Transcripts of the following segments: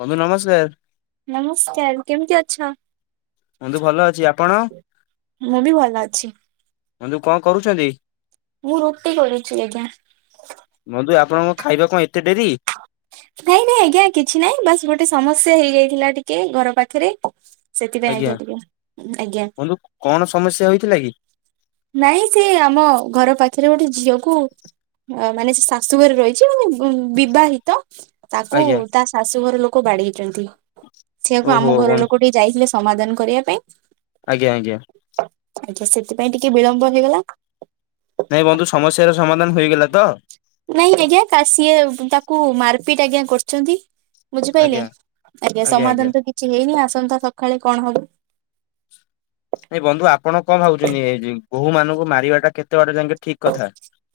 ବନ୍ଧୁ ନମସ୍କାର। ନମସ୍କାର କେମିତି ଅଛ? ବନ୍ଧୁ ଭଲ ଅଛି ଆପଣ ମୁଁ ବି ଭଲ ଅଛି। ବନ୍ଧୁ କଣ କରୁଛନ୍ତି? ମୁଁ ରୁଟି କରୁଛି ଆଜ୍ଞା। ବନ୍ଧୁ ଆପଣଙ୍କ ଖାଇବା କଣ ଏତେ ଡେରି? ନାଇଁ ନାଇଁ ଆଜ୍ଞା କିଛି ନାଇଁ ବାସ୍ ଗୋଟେ ସମସ୍ୟା ହେଇଯାଇଥିଲା ଟିକେ ଘର ପାଖରେ। ସେଥିପାଇଁ ଆଜ୍ଞା ଟିକେ ଆଜ୍ଞା ବନ୍ଧୁ କଣ ସମସ୍ୟା ହେଇଥିଲା କି? ନାଇଁ ସେ ଆମ ଘର ପାଖରେ ଗୋଟେ ଝିଅକୁ ଆ ମାନେ ସେ ଶାଶୁଘରେ ରହିଛି ମାନେ ବିବାହିତ ତାକୁ ଆଜ୍ଞା ତା ଶାଶୁ ଘର ଲୋକ ବାଡେଇଛନ୍ତି ସେଆକୁ ଓହୋ ଆମ ଘର ବନ୍ଧୁ ଲୋକ ଟିକେ ଯାଇଥିଲେ ସମାଧାନ କରିବା ପାଇଁ। ଆଜ୍ଞା ଆଜ୍ଞା। ଆଜ୍ଞା ସେଥିପାଇଁ ଟିକେ ବିଳମ୍ବ ହେଇଗଲା। ନାଇଁ ବନ୍ଧୁ ସମସ୍ୟାର ସମାଧାନ ହେଇଗଲା ତ? ନାଇଁ ଆଜ୍ଞା ସିଏ ତାକୁ ମାରପିଟ ଆଜ୍ଞା କରିଛନ୍ତି। ବୁଝିପାଇଲେ ଆଜ୍ଞା ଆଜ୍ଞା ସମାଧାନ ତ କିଛି ହେଇନି ଆସନ୍ତା ସକାଳେ କଣ ହବ? ନାଇଁ ବନ୍ଧୁ ଆପଣ କଣ ଭାବୁଛନ୍ତି ଏ ବୋଉ ମାନଙ୍କୁ ମାରିବା ଟା କେତେ ବାଟ ଯାକେ ଠିକ କଥା?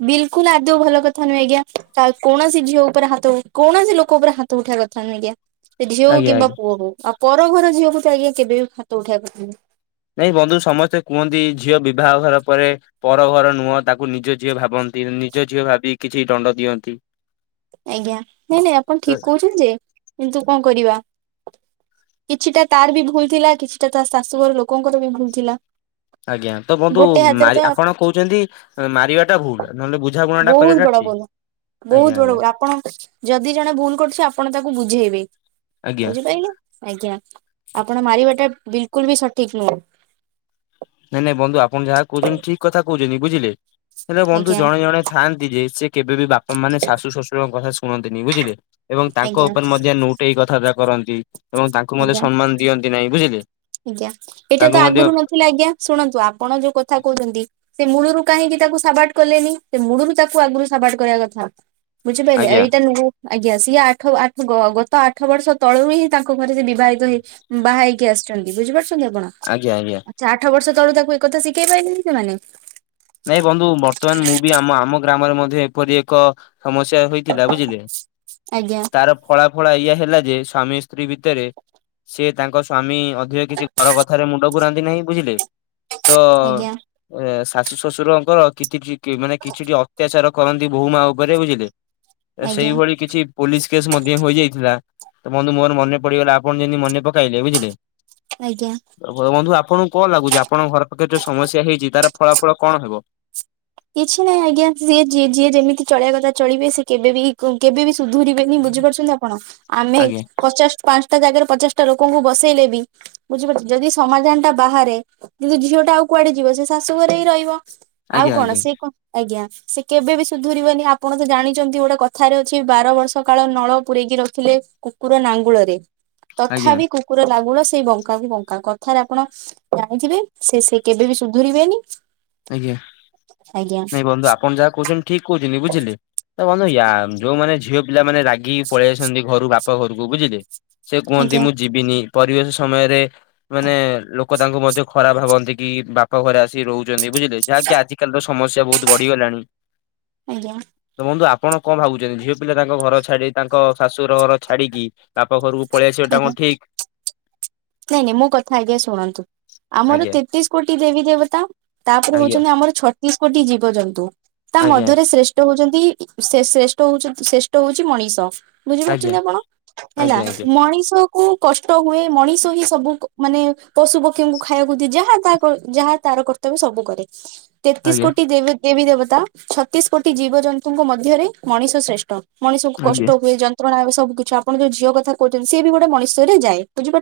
ବିଲକୁଲ ଆଦୌ ଭଲ କଥା ନୁହେ ଆଜ୍ଞା। କୌଣସି ଝିଅ ଉପରେ ହାତ କୌଣସି ଲୋକ ଉପରେ ହାତ ହାତ ଉଠେଇବା କଥା ନୁହେଁ ଆଜ୍ଞା। ସେ ଝିଅ ହଉ ଆଜ୍ଞା କିମ୍ବା ଆଜ୍ଞା ପୁଅ ହଉ ଆଉ ପର ଘର ଝିଅକୁ ତ ଆଜ୍ଞା କେବେ ବି ହାତ ଉଠେଇବା କଥା ନୁହେଁ ନାଇଁ ବନ୍ଧୁ ସମସ୍ତେ କୁହନ୍ତି ଝିଅ ବିବାହ ଘର ପରେ ପର ଘର ନୁହଁ ତାକୁ ନିଜ ଝିଅ ଭାବନ୍ତି ନିଜ ଝିଅ ଭାବି କିଛି ଦଣ୍ଡ ଦିଅନ୍ତି। ଆଜ୍ଞା ନାଇଁ ନାଇଁ ଆପଣ ତ ଠିକ କହୁଛନ୍ତି ଯେ କିନ୍ତୁ କଣ କରିବା। କିଛିଟା ତାର ବି ଭୁଲ ଥିଲା କିଛିଟା ତ ଶାଶୁଘର ଲୋକଙ୍କର ବି ଭୁଲ ଥିଲା। ଆଜ୍ଞା ତ ବନ୍ଧୁ ଗୋଟେ ହାତରେ ମାରି ତ ଆପଣ କହୁଛନ୍ତି। ମାରିବା ଟା ଭୁଲୁ ନହେଲେ ବୁଝାବୁଣା ବହୁତ କରିବା ବଡ ଟା ଠିକ। ବୋଲ ବହୁତ ବଡ ଆପଣ ଯଦି ଜଣେ ଭୁଲ କରୁଛି ଆପଣ ତାକୁ ବୁଝେଇବେ ଆଜ୍ଞା ବୁଝିପା ଆଜ୍ଞା ଆପଣ ମାରିବାଟା ବିଲକୁଲ ବି ସଠିକ ନୁହେଁ। ନାଇଁ ନାଇଁ ବନ୍ଧୁ ଆପଣ ଯାହା କହୁଛନ୍ତି ଠିକ କଥା କହୁଛନ୍ତି ବୁଝିଲେ ହେଲେ ବନ୍ଧୁ ଆଜ୍ଞା। ଜଣେ ଜଣେ ଥାଆନ୍ତି ଯେ ସେ କେବେ ବିି ବାପା ମାନେ ଶାଶୁ ଶଶୁରଙ୍କ କଥା ଶୁଣନ୍ତିନି ବୁଝିଲେ। ଏବଂ ତାଙ୍କ ଆଜ୍ଞା ଉପରେ ମଧ୍ୟ ନଉଟେଇକି କଥାବାର୍ତ୍ତା କରନ୍ତି। ଏବଂ ତାଙ୍କୁ ମଧ୍ୟ ଆଜ୍ଞା ସମ୍ମାନ ଦିଅନ୍ତି ନାହିଁ ବୁଝିଲେ ତାଙ୍କୁ ମଧ୍ୟ କି ଆଜ୍ଞା ଶୁଣନ୍ତୁ ଆପଣ ଯୋଉ କଥା କହୁଛନ୍ତି ସେ ମୂଳରୁ କାହିଁକି ତାକୁ ସାବାଡ କଲେନି ସେ ମୂଳରୁ ତାକୁ ଆଗରୁ ସାବାଡ କରିବା କଥା। ବୁଝିପାରିଲେ ଆଜ୍ଞା ଏଇଟା ନୁହ ଆଜ୍ଞା ସିଏ ଆଠ ଆଠ ଗତ ଆଠ ବର୍ଷ ତଳରୁ ହିଁ ତାଙ୍କ ତାଙ୍କୁ ଘରୁ ସେ ବିବାହିତ ହୋଇ ବାହା ହେଇକି ଆସିଛନ୍ତି ବୁଝିପାରୁଛନ୍ତି ଆପଣ? ଆଜ୍ଞା ଆଜ୍ଞା। ଆଠ ବର୍ଷ ତଳୁ ତାକୁ ଏକଥା ଶିଖେଇ ପାରିଲେନି ସେମାନେ? ନାଇଁ ବନ୍ଧୁ ବର୍ତ୍ତମାନ ମୁଁ ବି ଆମ ଆମ ଗ୍ରାମରେ ମଧ୍ୟ ଏପରି ଏକ ସମସ୍ୟା ହୋଇଥିଲା ବୁଝିଲେ ଆଜ୍ଞା ତାର ଫଳା ଫଳ ଇଏ ହେଲା ଯେ ସ୍ଵାମୀ ସ୍ତ୍ରୀ ଭିତରେ ସେ ତାଙ୍କ ସ୍ଵାମୀ ଅ ଯେ କିଛି ପର କଥାରେ ମୁଣ୍ଡ ପୁରାନ୍ତି ନାହିଁ ବୁଝିଲେ ତ ଆଜ୍ଞା ଶାଶୁ ଶ୍ୱଶୁରଙ୍କର କି କିଛି ମାନେ କିଛିଟି ଅତ୍ୟାଚାର କରନ୍ତି ବୋଉ ମା ଉପରେ ବୁଝିଲେ। ଆଜ୍ଞା ସେଇଭଳି କିଛି ପୋଲିସ କେସ୍ ମଧ୍ୟ ହୋଇଯାଇଥିଲା ତ ବନ୍ଧୁ ମୋର ମନେ ପଡିଗଲା ଆପଣ ଯେମି ମନେ କହିଲେ ବୁଝିଲେ। ଆଜ୍ଞା ତ ବନ୍ଧୁ ଆପଣଙ୍କୁ କଣ ଲାଗୁଛି ଆପଣଙ୍କ ଘର ପାଖରେ ଯୋଉ ସମସ୍ୟା ହେଇଛି ତାର ଫଳାଫଳ କଣ ହେବ? କିଛି ନାହିଁ ଆଜ୍ଞା ଯିଏ ଯେମିତି ଚଳେଇବା କଥା ଚଳିବେ ସେ କେବେ ବି କେବେ ବିି ସୁଧୁରିବେନି ବୁଝିପାରୁଛନ୍ତି ଆପଣ ଆମେ ଆଜ୍ଞା ପଚାଶ ପାଞ୍ଚଟା ଜାଗାରେ ପଚାଶଟା ଲୋକଙ୍କୁ ବସେଇଲେ ବି ବୁଝିପାରୁଛ ଯଦି ସମାଧାନ ଟା ବାହାରେ ଯଦି ଝିଅ ଟା ଆଉ କୁଆଡେ ଯିବ ସେ ଶାଶୁ ଘରେ ହିଁ ରହିବ। ଆଉ ଆଜ୍ଞା କଣ ଆଜ୍ଞା ସେ କଣ? ଆଜ୍ଞା ସେ କେବେ ବି ସୁଧୁରିବନି ଆପଣ ତ ଜାଣିଛନ୍ତି ଗୋଟେ କଥାରେ ଅଛି ବାର ବର୍ଷ କାଳ ନାଳ ପୁରେକି ରଖିଲେ କୁକୁର ନାଙ୍ଗୁଳରେ ଆଜ୍ଞା ତଥାପି କୁ କୁକୁର ଲାଗୁଳ ସେଇ ବଙ୍କା କୁ ବଙ୍କା କଥାରେ ଆପଣ ଜାଣିଥିବେ ସେ ସେ କେବେ ବି ସୁଧରିବେନି। ଆଜ୍ଞା ନାଇଁ ବନ୍ଧୁ ଆପଣ ଯାହା କହୁଛନ୍ତି ଠିକ କହୁଛନ୍ତି ବୁଝିଲେ। ତ ବନ୍ଧୁ ୟା ଯୋଉ ମାନେ ଝିଅ ପିଲା ମାନେ ରାଗିକି ପଳେଇ ଆସଛନ୍ତି ଘରୁ ବାପା ଘରକୁ ବୁଝିଲେ। ସେ କୁହନ୍ତି ଆଜ୍ଞା ମୁଁ ଯିବିନି ପରିବେଶ ସମୟରେ ମାନେ ଲୋକ ତାଙ୍କୁ ମଧ୍ୟ ଖରାପ ଭାବନ୍ତି କି ବାପା ଘରେ ଆସି ରହୁଛନ୍ତି ବୁଝିଲେ। ଯାହାକି ଆଜିକାଲିର ସମସ୍ୟା ବହୁତ ବଢିଗଲାଣି। ଆଜ୍ଞା ତ ବନ୍ଧୁ ଆପଣ କଣ ଭାବୁଛନ୍ତି ଝିଅ ପିଲା ତାଙ୍କ ଘର ଛାଡି ତାଙ୍କ ଶାଶୁରର ଘର ଛାଡିକି ବାପ ଘରକୁ ପଳେଇ ଆସିବାଟା ଆଜ୍ଞା। କଣ ଠିକ୍? ନାଇଁ ନାଇଁ ମୋ କଥା ଆଜ୍ଞା ଶୁଣନ୍ତୁ ଆମର ଆଜ୍ଞା ତେତିଶ କୋଟି ଦେବୀ ଦେବତା। ତାପରେ ଆଜ୍ଞା ହଉଛନ୍ତି ଆମର ଛତିଶ କୋଟି ଜୀବଜନ୍ତୁ ତା ଆଜ୍ଞା ମଧ୍ୟରେ ଶ୍ରେଷ୍ଠ ଷ୍ଟ ହଉଛନ୍ତି ଶ୍ରେଷ୍ଠ ହଉଛନ୍ତି ଶ୍ରେଷ୍ଠ ହଉଛି ମଣିଷ। ଆଜ୍ଞା ବୁଝିପାରୁଛନ୍ତି ଆପଣ ହେଲା ଆଜ୍ଞା ମଣିଷ କୁ କଷ୍ଟ ହୁଏ ମଣିଷ ସବୁ ମାନେ ପଶୁ ପକ୍ଷୀଙ୍କୁ ଖାଇବାକୁ ଦିଏ ଯାହା ତା ଯାହା ତାର କର୍ତ୍ତବ୍ୟ ସବୁ କରେ। ତେତିଶ ଆଜ୍ଞା କୋଟି ଦେବି ଦେବୀ ଦେବତା ଛତିଶ କୋଟି ଜୀବଜନ୍ତୁଙ୍କ ମଧ୍ୟରେ ମଣିଷ ଶ୍ରେଷ୍ଠ। ମଣିଷକୁ ଆଜ୍ଞା ଆଜ୍ଞା କଷ୍ଟ ହୁଏ ଯନ୍ତ୍ରଣା ହୁଏ ସବୁ କିଛି ଆପଣ ଯୋଉ ଝିଅ କଥା କହୁଛନ୍ତି ସିଏ ବି ଗୋଟେ ମଣିଷରେ ଯାଏ ବୁଝିପା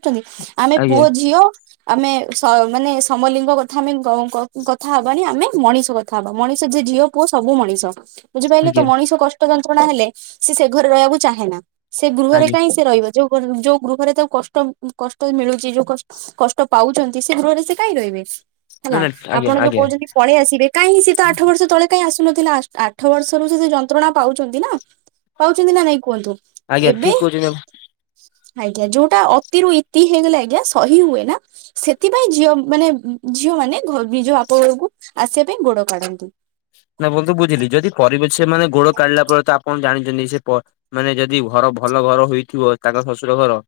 ଆମେ ଆଜ୍ଞା ପୁଅ ଝିଅ ଆମେ ସ ମାନେ ସମଲିଙ୍ଗ କଥା ଆମେ କ କଥା ହବାନି ଆମେ ମଣିଷ କଥା କଥା ହବା ମଣିଷ ଯିଏ ଝିଅ ପୁଅ ସବୁ ମଣିଷ ବୁଝିପାରିଲେ ତ ଆଜ୍ଞା ମଣିଷ କଷ୍ଟ ଯନ୍ତ୍ରଣା ହେଲେ ସେ ସେ ଘରେ ରହିବାକୁ ଚାହେଁନା ସେ ଗୃହରେ ଆଜ୍ଞା କାହିଁ ସେ ରହିବେ। ଯୋଉ ଗୃ ଯୋଉ ଗୃହରେ ତାକୁ କଷ୍ଟ କଷ୍ଟ ମିଳୁଛି ଯୋଉ କ କଷ୍ଟ ପାଉଛନ୍ତି ସେ ଗୃହରେ ସେ କାହିଁ ରହିବେ। ନା ହେଲା ନା ଆଜ୍ଞା ଆପଣ ଯୋଉ ଆଜ୍ଞା କହୁଛନ୍ତି ପଳେଇ ଆସିବେ କାହିଁକି ସେ ତ ଆଠ ବର୍ଷ ତଳେ କାଇଁ ଆସୁନଥିଲା ଆ ଆଠ ବର୍ଷର ସେ ଯୋଉ ଯନ୍ତ୍ରଣା ପାଉଛନ୍ତି ନା ପାଉଛନ୍ତି ନା ନାଇଁ କୁହନ୍ତୁ। ଆଜ୍ଞା ଏବେ ଠିକ କହୁଛନ୍ତି ଆପଣ। ଆଜ୍ଞା ଯୋଉଟା ଅ ଅତି ରୁ ଇତି ହେଇଗଲେ ଆଜ୍ଞା ସହି ହୁଏ ନା। ସେଥିପାଇଁ ଝିଅ ମାନେ ଝିଅ ମାନେ ଘ ନିଜ ବାପଘରକୁ ଆସିବା ପାଇଁ ଗୋଡ କାଢନ୍ତି। ନା ବନ୍ଧୁ ବୁଝିଲି ଯଦି ପରିବ ସେ ମାନେ ଗୋଡ କାଢିଲା ପରେ ତ ଆପଣ ଜାଣିଛନ୍ତି ସେ ମାନେ ଯଦି ଘର ଭଲ ଘର ହୋଇଥିବ ତାଙ୍କ ଶ୍ୱଶୁର ଘର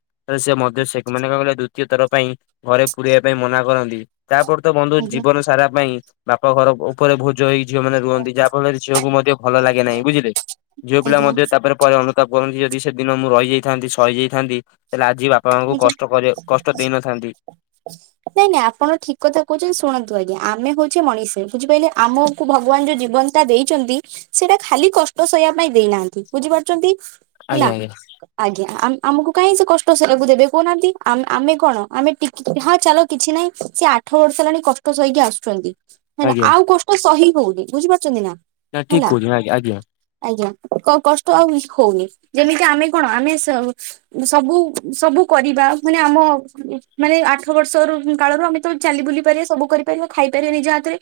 ସେ ମଧ୍ୟ ସେ ମାନେ କଣ କହିଲେ ଦ୍ଵିତୀୟ ଥର ପାଇଁ ଘରେ ପୁରେଇବା ପାଇଁ ମନା କରନ୍ତି। ତାପରେ ତ ବନ୍ଧୁ ଆଜ୍ଞା ଜୀବନ ସାରା ପାଇଁ ବାପ ଘର ଉପରେ ଭୋଜ ହେଇ ଯୌମାନେ ରୁହନ୍ତି ଯାହା ଫଳରେ ଝିଅକୁ ମଧ୍ୟ ଭଲ ଲାଗେ ନାହିଁ, ବୁଝିଲେ ଝିଅ ପିଲା ଆଜ୍ଞା ମଧ୍ୟ ତା ତାରେ ପରେ ଅନୁତାପ କରନ୍ତି ଯଦି ସେଦିନ ମୁଁ ରହିଯାଇଥାନ୍ତି, ସହିଯାଇଥାନ୍ତି ହେଲେ ଆଜି ବାପା ମାଙ୍କୁ ଆଜ୍ଞା କଷ୍ଟ କରେଇ କଷ୍ଟ ଦେଇନଥାନ୍ତି। ନାଇଁ ନାଇଁ ଆପଣ ଠିକ କଥା କହୁଚନ୍ତି ଶୁଣନ୍ତୁ ଆଜ୍ଞା ଆମେ ହଉଚେ ମଣିଷ ବୁଝିପାରିଲେ ଆମ କୁ ଭଗବାନ ଯୋଉ ଜୀବନତା ଦେଇଚନ୍ତି। ସେଇଟା ଖାଲି କଷ୍ଟ ସହିବା ପାଇଁ ଦେଇନାହାନ୍ତି ବୁଝିପାରୁଚନ୍ତି। ଆଜ୍ଞା ଆଜ୍ଞା। ଆଜ୍ଞା ଆମକୁ କାଇହିଁ ସେ କଷ୍ଟ ସେ କୁ ଦେବେ କହୁନାହାନ୍ତି ଆ ଆମେ କଣ ଆମେ ହଁ ଚାଲ କିଛି ନାହିଁ ସେ ଆଠ ବର୍ଷ ହେଲାଣି କସ୍ ଷ୍ଟ ସହିକି ଆସୁଚନ୍ତି ହେଲା ଆଜ୍ଞା ଆଉ କଷ୍ଟ ସହି ହଉନି ବୁଝିପାରୁଚନ୍ତି ନା। ନା ଠିକ ହେଲା କହୁଚ ଆ ଆଜ୍ଞା। ଆଜ୍ଞା କ- କଷ୍ଟ ଆଉ ହଉନି ଯେମିତି ଆମେ ସ କଣ ଆମେ ସବୁ ସବୁ କରିବା ମାନେ ଆମ ମାନେ ଆଠ ବର୍ଷର କାଳରୁ ଆମେ ତ ଚାଲି ବୁଲି ପାରିବା ସବୁ କରିବା ତ ସେ ଖାଇପାରିବେ ନିଜ ହାତରେ।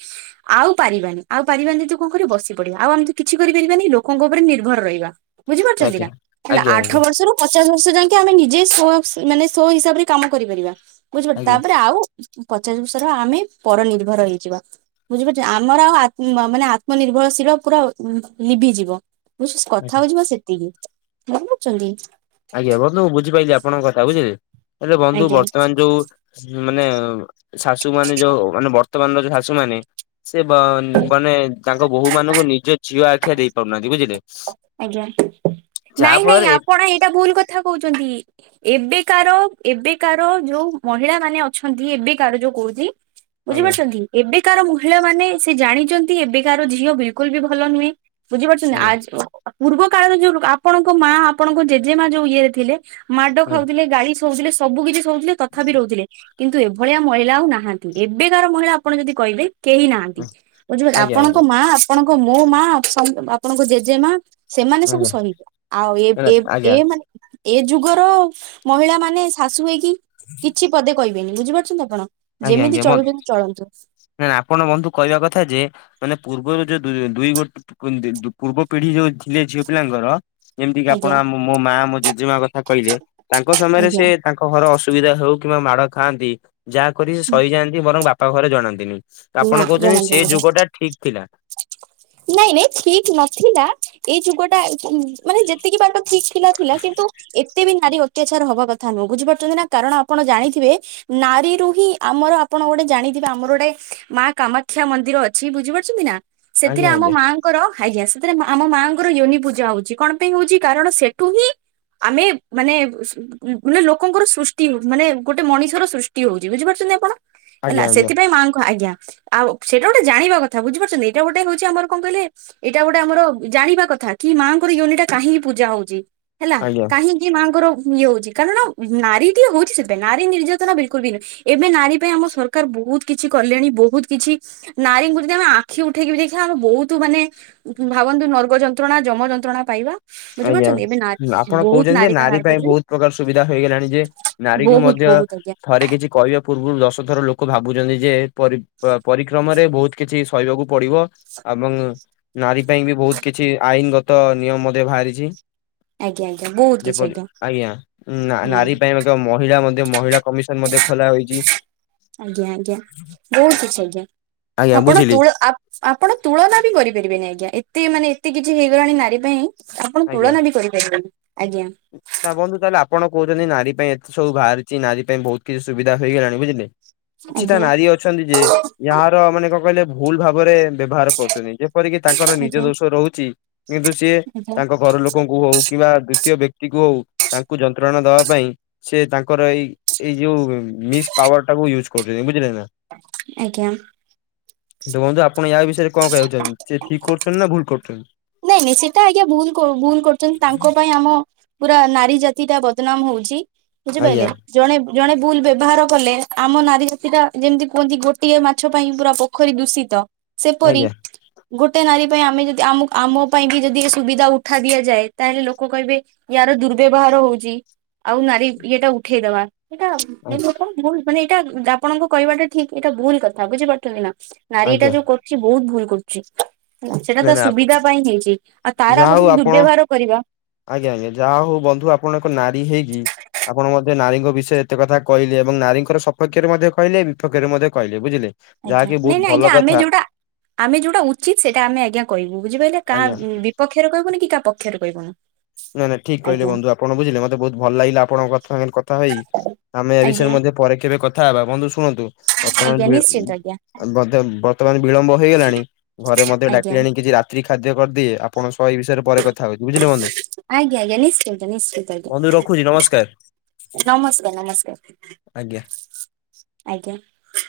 ଆଉ ପାରିବାନି ଆଉ ପାରିବାନି ଯଦି କଣ କରିବ ବସି ପଡିବା ଆଉ ଏମିତି କିଛି କରିପାରିବାନି ଲୋକଙ୍କ ଉପରେ ନିର୍ଭର ରହିବା। ବୁଝିପାରୁଚନ୍ତି ନା ଆଜ୍ଞା ହେଲା ଆଜ୍ଞା ଆଜ୍ଞା ଆଠ ଆଜ୍ଞା ବର୍ଷରୁ ପଚାଶ ବର୍ଷ ଯାଇଁକେ ଆମେ ନିଜେ ସ ମାନେ ସୋ ହିସାବରେ କାମ କରିପାରିବା ବୁଝିପାରୁିଲ ଆଜ୍ଞା ତାପରେ ଆଉ ପଚାଶ ବର୍ଷର ଆମେ ପର ନିର୍ଭର ହେଇଯିବା। ବୁଝିପାରଚ ଆମର ଆଉ ମାନେ ଆତ୍ମନିର୍ଭରଶୀଳ ପୁରା ଉ ଉଁ ଲିଭିିଯିବ। ବ ସେ ଆଜ୍ଞା। କଥା ହଉ ଯିବା ସେତିକି ବୁଝପାରଚନ୍ତି। ଆଜ୍ଞା ବନ୍ଧୁ ମୁଁ ବୁଝିପାରଲିି ଆପଣଙ୍କ କଥା ବୁଝିଲେ ହେଲେ ବନ୍ଧୁ ଆଜ୍ଞା। ବର୍ତ୍ତମାନ ଯୋଉ ମାନେ ଶାଶୁ ମାନେ ଯୋଉ ମାନେ ବର୍ତ୍ତମାନର ଯୋଉ ଶାଶୁ ମାନେ ସେ ମ ମାନେ ତାଙ୍କ ବୋହୂ ମାନଙ୍କୁ ନିଜ ଝିଅ ଆଖିଆ ଦେଇ ପାରୁନାହାନ୍ତି ବୁଝିଲେ। ଆଜ୍ଞା ଯାହା ନାଇଁ ନାଇଁ ଫଳରେ ଆପଣ ଏଇଟା ଭୁଲ କଥା କହୁଚନ୍ତି। ଏବେକାର ଏବେକାର ଯୋଉ ମହିଳା ମାନେ ଅଛନ୍ତି ଏବେକାର ଯୋଉ କହୁଚି ଆଜ୍ଞା ବୁଝିପାରୁଚନ୍ତି ଏବେକାର ମହିଳା ମାନେ ସେ ଜାଣିଚନ୍ତି ଏବେ କାର ଝିଅ ବିଲକୁଲ ବି ଭଲ ନୁହେଁ। ବୁଝିପାରୁଚନ୍ତି ଆ ଆଜ୍ଞା ପୂର୍ବ କାଳରେ ଯୋଉ ଆପଣଙ୍କ ମା ଆପଣଙ୍କ ଜେଜେମା ଯୋଉ ଇଏରେ ଥିଲେ ମାଡ ଖାଉଥିଲେ ଗାଳି ଶୋଉଥିଲେ ସବୁ କିଛି ଶୋଉଥିଲେ ତଥାପି ରହୁଥିଲେ। କିନ୍ତୁ ଏଇଭଳିଆ ମହିଳା ଆଉ ନାହାନ୍ତି ଏବେକାର ମହିଳା ଆପଣ ଯଦି କହିବେ କେହି ନାହାନ୍ତି ବୁଝିପେ ଆଜ୍ଞା ଆଜ୍ଞା ଆପଣଙ୍କ ମା ଆପଣଙ୍କ ମୋ ମା ଅ ଆପଣଙ୍କ ଜେଜେ ମା ସେମାନେ ସବୁ ଆଜ୍ଞା ଆଜ୍ଞା ସହିବେ ଆଉ ଏ ଏ ଆଜ୍ଞା ମାନେ ଏ ଯୁଗର ମହିଳା ମାନେ ଶାଶୁ ହେଇକି କିଛି ପଦେ କହିବେନି ବୁଝିପାରୁଚନ୍ତି ଆପଣ। ଆଜ୍ଞା ଯେମିତି ଆଜ୍ଞା ମନ୍ ଚଳୁଛନ୍ତି ଚଳନ୍ତୁ ନେ ଆପଣ ବନ୍ଧୁ କହିବା କଥା ଯେ ମାନେ ପୂର୍ବରୁ ଯୋଉ ଦୁଇ ଦୁଇ ଗୋଟି କୁନ୍ତି ପୁ ପୂର୍ବ ପିଢି ଯୋଉ ଥିଲେ ଝିଅ ପିଲାଙ୍କର ଯେମିତି କି ଆଜ୍ଞା ଆପଣ ମୋ ମା ମୋ ଜେଜେମା କଥା କହିଲେ ତାଙ୍କ ସମୟରେ ଆଜ୍ଞା ସେ ତାଙ୍କ ଘର ଅସୁବିଧା ହଉ କିମ୍ବା ମାଡ ଖାଆନ୍ତି ଯାହାକରିବେ ସହିଯାଆନ୍ତି ବରଂ ବାପା ଘରେ ଜଣାନ୍ତିନି। ଆପଣ ନା କହୁଚନ୍ତି ଜଣାନ୍ତୁ ସେ ଆଜ୍ଞା। ଯୁଗ ଟା ଠିକ ଥିଲା। ନାଇଁ ନାଇଁ ଠିକ ନଥିଲା ଏଇ ଯୁଗ [unintelligible] ମାନେ ଯେତିକି ବାଟ ଠିକ୍ ଥିଲା ଥିଲା କିନ୍ତୁ ଏତେ ବି ନାରୀ ତ୍ୟାଚାର ହବା କଥା ନୁହଁ ବୁଝିପାରୁଚନ୍ତି ନା କାରଣ ଆପଣ ଜାଣିଥିବେ ନାରୀରୁ ହିଁ ଆମର ଆପଣ ଗୋଟେ ଜାଣିଥିବେ ଆମର ଗୋଟେ ମା କାମାକ୍ଷା ମନ୍ଦିର ଅଛି ବୁଝିପାରୁଚନ୍ତି ନା ସେଥିରେ ଆଜ୍ଞା ଆମ ଆଜ୍ଞା ମା କର ହାୟା ସେଥିରେ ଆମ ମାଆଙ୍କର ୟୋନି ପୂଜା ହଉଚି କଣ ପାଇଁ ହଉଚି କାରଣ ସେଠୁ ହିଁ ଆମେ ମାନେ ମାନେ ଲୋକଙ୍କର ସୃଷ୍ଟି ମାନେ ଗୋଟେ ମଣିଷର ସୃଷ୍ଟି ହୋଉଚି ବୁଝିପାରୁଚନ୍ତି ଆପଣ? ହେଲା ଆଜ୍ଞା ଆଜ୍ଞା ସେଥିପାଇଁ ମାଆ ଆଜ୍ଞା। ଆଉ ସେଇଟା ଗୋଟେ ଜାଣିବା କଥା ବୁଝିପାରୁଚନ୍ତି ଏଇଟା ଗୋଟେ ହୋଉଚି ଆମର କଣ କହିଲେ ଏଇଟା ଗୋଟେ ଆମର ଜାଣିବା କଥା କି ମାଆଙ୍କର ୟୁନି ଟା କାହିଁକି ପୂଜା ହୋଉଚି ହେଲା ଆଜ୍ଞା। କାହିଁକି ଏ ମାଆଙ୍କର ଇଏ ହୋଉଚି କାରଣ ନାରୀ ଟିକେ ହୋଉଚି ସେଥିଇଁ ନାରୀ ନିର୍ଯାତନା ବିଲକୁଲ ବି ନୁହଁ। ଏବେ ନାରୀ ପାଇଁ ଆମ ସରକାର ବୋହୁତ କିଛି କଲେଣି ବୋହୁତ ବୋହୁତ କିଛି ନାରୀଙ୍କୁ ଯଦି ଆମେ ଆଖି ଉଠେଇକି ବି ଦେଖିବା ଆମେ ବୋହୁତ ମାନେ ଭାବନ୍ତୁ ନର୍ଗ ଯନ୍ତ୍ରଣା ଯମ ଯନ୍ତ୍ରଣା ପାଇବା ଆଜ୍ଞା ବୁଝିପାରୁଚନ୍ତି ଏବେ। ନାରୀ ଆପଣ ବହୁତ କହୁଛନ୍ତି ଯେ ନାରୀ ବାହାର ପାଇଁ କରୁଛନ୍ତି ବୋହୁତ ପ୍ରକାର ସୁବିଧା ହେଇଗଲାଣି ଯେ ନାରୀକୁ ବହୁତ ମଧ୍ୟ ବହୁତ ଆଜ୍ଞା ଥରେ କିଛି କହିବା ପୂର୍ବୁରୁ ଦଶ ଥର ଲୋକ ଭାବୁଛନ୍ତି ଯେ ପରି ଅ ପରିକ୍ରମରେ ବୋହୁତ କିଛି ସହିବାକୁ ପଡିବ ଏବଂ ନାରୀ ପାଇଁ ବି ବୋହୁତ କିଛି ଆଇନୀ ଗତ ନିୟମ ଦେ ବାହାରିଚି। ଆଜ୍ଞା ଆଜ୍ଞା ବହୁତ ଯେ କିଛି ପର୍ଜ ଆଜ୍ଞା ନା ହୁଁ ନାରୀ ପାଇଁ ମଧ୍ୟ ମହିଳା ମ ମହିଳା କମିଶନ ମଧ୍ୟ ଖୋଲା ହୋଇଚି। ଆଜ୍ଞା ଆଜ୍ଞା ବୋହୁତ କିଛି ଆଜ୍ଞା ଆଜ୍ଞା ଆପଣ ବୁଝିଲି ତୁଳ ଆ ଆପଣ ତୁଳନା ବି କରିପାରିବେନି ଆଜ୍ଞା ଏତେ ମାନେ ଏତେ କିଛି ହେଇଗଲାଣି ନାରୀ ପାଇଁ। ଆପଣ ଆଜ୍ଞା ତୁଳନା ବି କରିପାରିବେନି ଆଜ୍ଞା। ତା ବନ୍ଧୁ ତାହେଲେ ଆପଣ କୋହୁଚନ୍ତି ନାରୀ ପାଇଁ ଏତେ ସବୁ ବାହାରିଚି ନାରୀ ପାଇଁ ବୋହୁତ କିଛି ସୁବିଧା ହେଇଗଲାଣି ବୁଝିଲେ। କିଛିଟା ଆଜ୍ଞା ନାରୀ ଅଛନ୍ତି ଯେ ଯାହାର ମାନେ କଣ କହିଲେ ଭୁଲ ଭାବରେ ବ୍ୟବହାର କରୁଚନ୍ତି ଯେପରିକି ତାଙ୍କର ନିଜ ଆଜ୍ଞା ଦୋଷ ରହୁଚି କିନ୍ତୁ ସିଏ ଆଜ୍ଞା ତାଙ୍କ ପର ଲୋକ ଲୋକଙ୍କୁ ହୋଉ କିମ୍ବା ଦ୍ଵିତୀୟ ବ୍ୟକ୍ତି କୁ ହୋଉ ତାଙ୍କୁ ଯନ୍ତ୍ରଣା ଦବା ପାଇଁ ସେ ତାଙ୍କର ଏଇ ଏଇ ଯୋଉ ମିସ୍ ପାୱାର ଟାକୁ ୟୁଜ୍ କରୁଚନ୍ତି ବୁଝିଲେ ନା। ଆଜ୍ଞା। ଦେଖନ୍ତୁ ଆପଣ ୟା ବିଷୟରେ କଣ କହିବାକୁ ଚାହୁଚନ୍ତି ସେ ଠିକ କରୁଚନ୍ତି ନା ଭୁଲ କରୁଚନ୍ତି? ନିଶ୍ଚିତ ଆଜ୍ଞା ଭୁଲ କ ଭୁଲ କରୁଚନ୍ତି ତାଙ୍କ ପାଇଁ ଆମ ପୁରା ନାରୀ ଜାତିଟା ବଦନାମ ହୋଉଚି। ବୁଝି ଆଜ୍ଞା ପାଇଲେ ଜଣେ ଜଣେ ବୁଲ ବ୍ୟବହାର କଲେ ଆମ ନାରୀ ଜାତି ଟା ଯେମିତି କୁହନ୍ତି ଗୋଟିଏ ମାଛ ପାଇଁ ପୁରା ପୋ ପୋଖରୀ ଦୂଷିତ ସେପରି ଆଜ୍ଞା ଗୋଟେ ନାରୀ ପାଇଁ ଆମେ ଯ ଆମକୁ ଆମ ପାଇଁ ବି ଯଦି ଏ ସୁବିଧା ଉଠା ଦିଆଯାଏ ତାହେଲେ ଲୋକ କହିବେ ୟାର ଦୁର୍ବ୍ୟବହାର ହୋଉଚି। ଆଉ ନାରୀ ଇଏ ଟା ଉଠେଇଦବା। ଆଜ୍ଞା ଏଇଟା କଣ ଭୁଲ ମାନେ ଏଇଟା ଆପଣଙ୍କ କହିବାଟା ଠିକ ଏଇଟା ଭୁଲ କଥା ବୁଝିପାରୁଚନ୍ତି ନା। ନାରୀ ଏଟା ଆଜ୍ଞା ଯୋଉ କରୁଚି ବୋହୁତ ଭୁଲ କରୁଚି ସେଟା ନାଇଁ ତା ନା ସୁବିଧା ପାଇଁ ହେଇଚି ଆଉ ତାର ଯାହା ଆମର ହଉ ଯେ ଆପଣ ଦୁର୍ବ୍ୟବହାର କରିବା ଆଜ୍ଞା ଆଜ୍ଞା ଯାହା ହୋଉ ବନ୍ଧୁ ଆପଣ ଏକ ନାରୀ ହେଇକି ଆପଣ ମଧ୍ୟ ନାରୀଙ୍କ ବିଷୟ ଏତେ କଥା କହିଲେ ଏବଂ ନାରୀଙ୍କର ସପକ୍ଷରେ ମଧ୍ୟ କହିଲେ ବିପକ୍ଷରେ ମଧ୍ୟ କହିଲେ ବୁଝିଲେ। ନାଇଁ ଯାହାକି ବହୁତ ନାଇଁ ଭଲ ଆଜ୍ଞା କଥା ଆମେ ଯୋଉଟା ଆମେ ଯୋଉଟା ଉଚିତ ସେଟା ଆମେ ଆଜ୍ଞା କହିବୁ ବୁଝିପାଇଲେ କାହା ଆଜ୍ଞା ବି ବିପକ୍ଷରେ କହିବୁନି କି କାହା ପକ୍ଷରେ କହିବ୍ ନାଇଁ ନାଇଁ ଠିକ କିଲେ ବନ୍ଧୁ ଆପଣ ବୁଝିଲେ ମତେ ବୋହୁତ ଭଲ ଲାଗିଲା ଆଣଙ୍କ ସାଙ୍ଗରେ କଥା ହେଇ ଆମେ ଏ ବିଷୟରେ ଆଜ୍ଞା ମଧ୍ୟ ପରେ କେବେ କଥା ହେବା ବନ୍ଧୁ ଶୁଣନ୍ତୁ ଆଜ୍ଞା ବର୍ତ୍ତମାନ ନିଶ୍ଚିନ୍ତ [unintelligible] ଆଜ୍ଞା ମଧ୍ୟ ବର୍ତ୍ତମାନ ବିଳମ୍ବ ହେଇଗଲାଣି ଘରେ ମଧ୍ୟ ଆଜ୍ଞା ଡାକିଲେଣି କିଛି ରା ସ୍ତ୍ରୀ ଖାଦ୍ୟ କରିଦିଏ ଆପଣ ସହ ଏଇ ବିଷୟରେ ପରେ କଥା ହୋଉଚି ବୁଝିଲେ ବନ୍ଧୁ ଆଜ୍ଞା ଆଜ୍ଞା ନିଶ୍ଚିତ ନିଶ୍ଚିତ। ବନ୍ଧୁ ରଖୁଛି ନମସ୍କାର ନମସ୍କାର ଆଜ୍ଞା। ନମସ୍କାର। ଆଜ୍ଞା।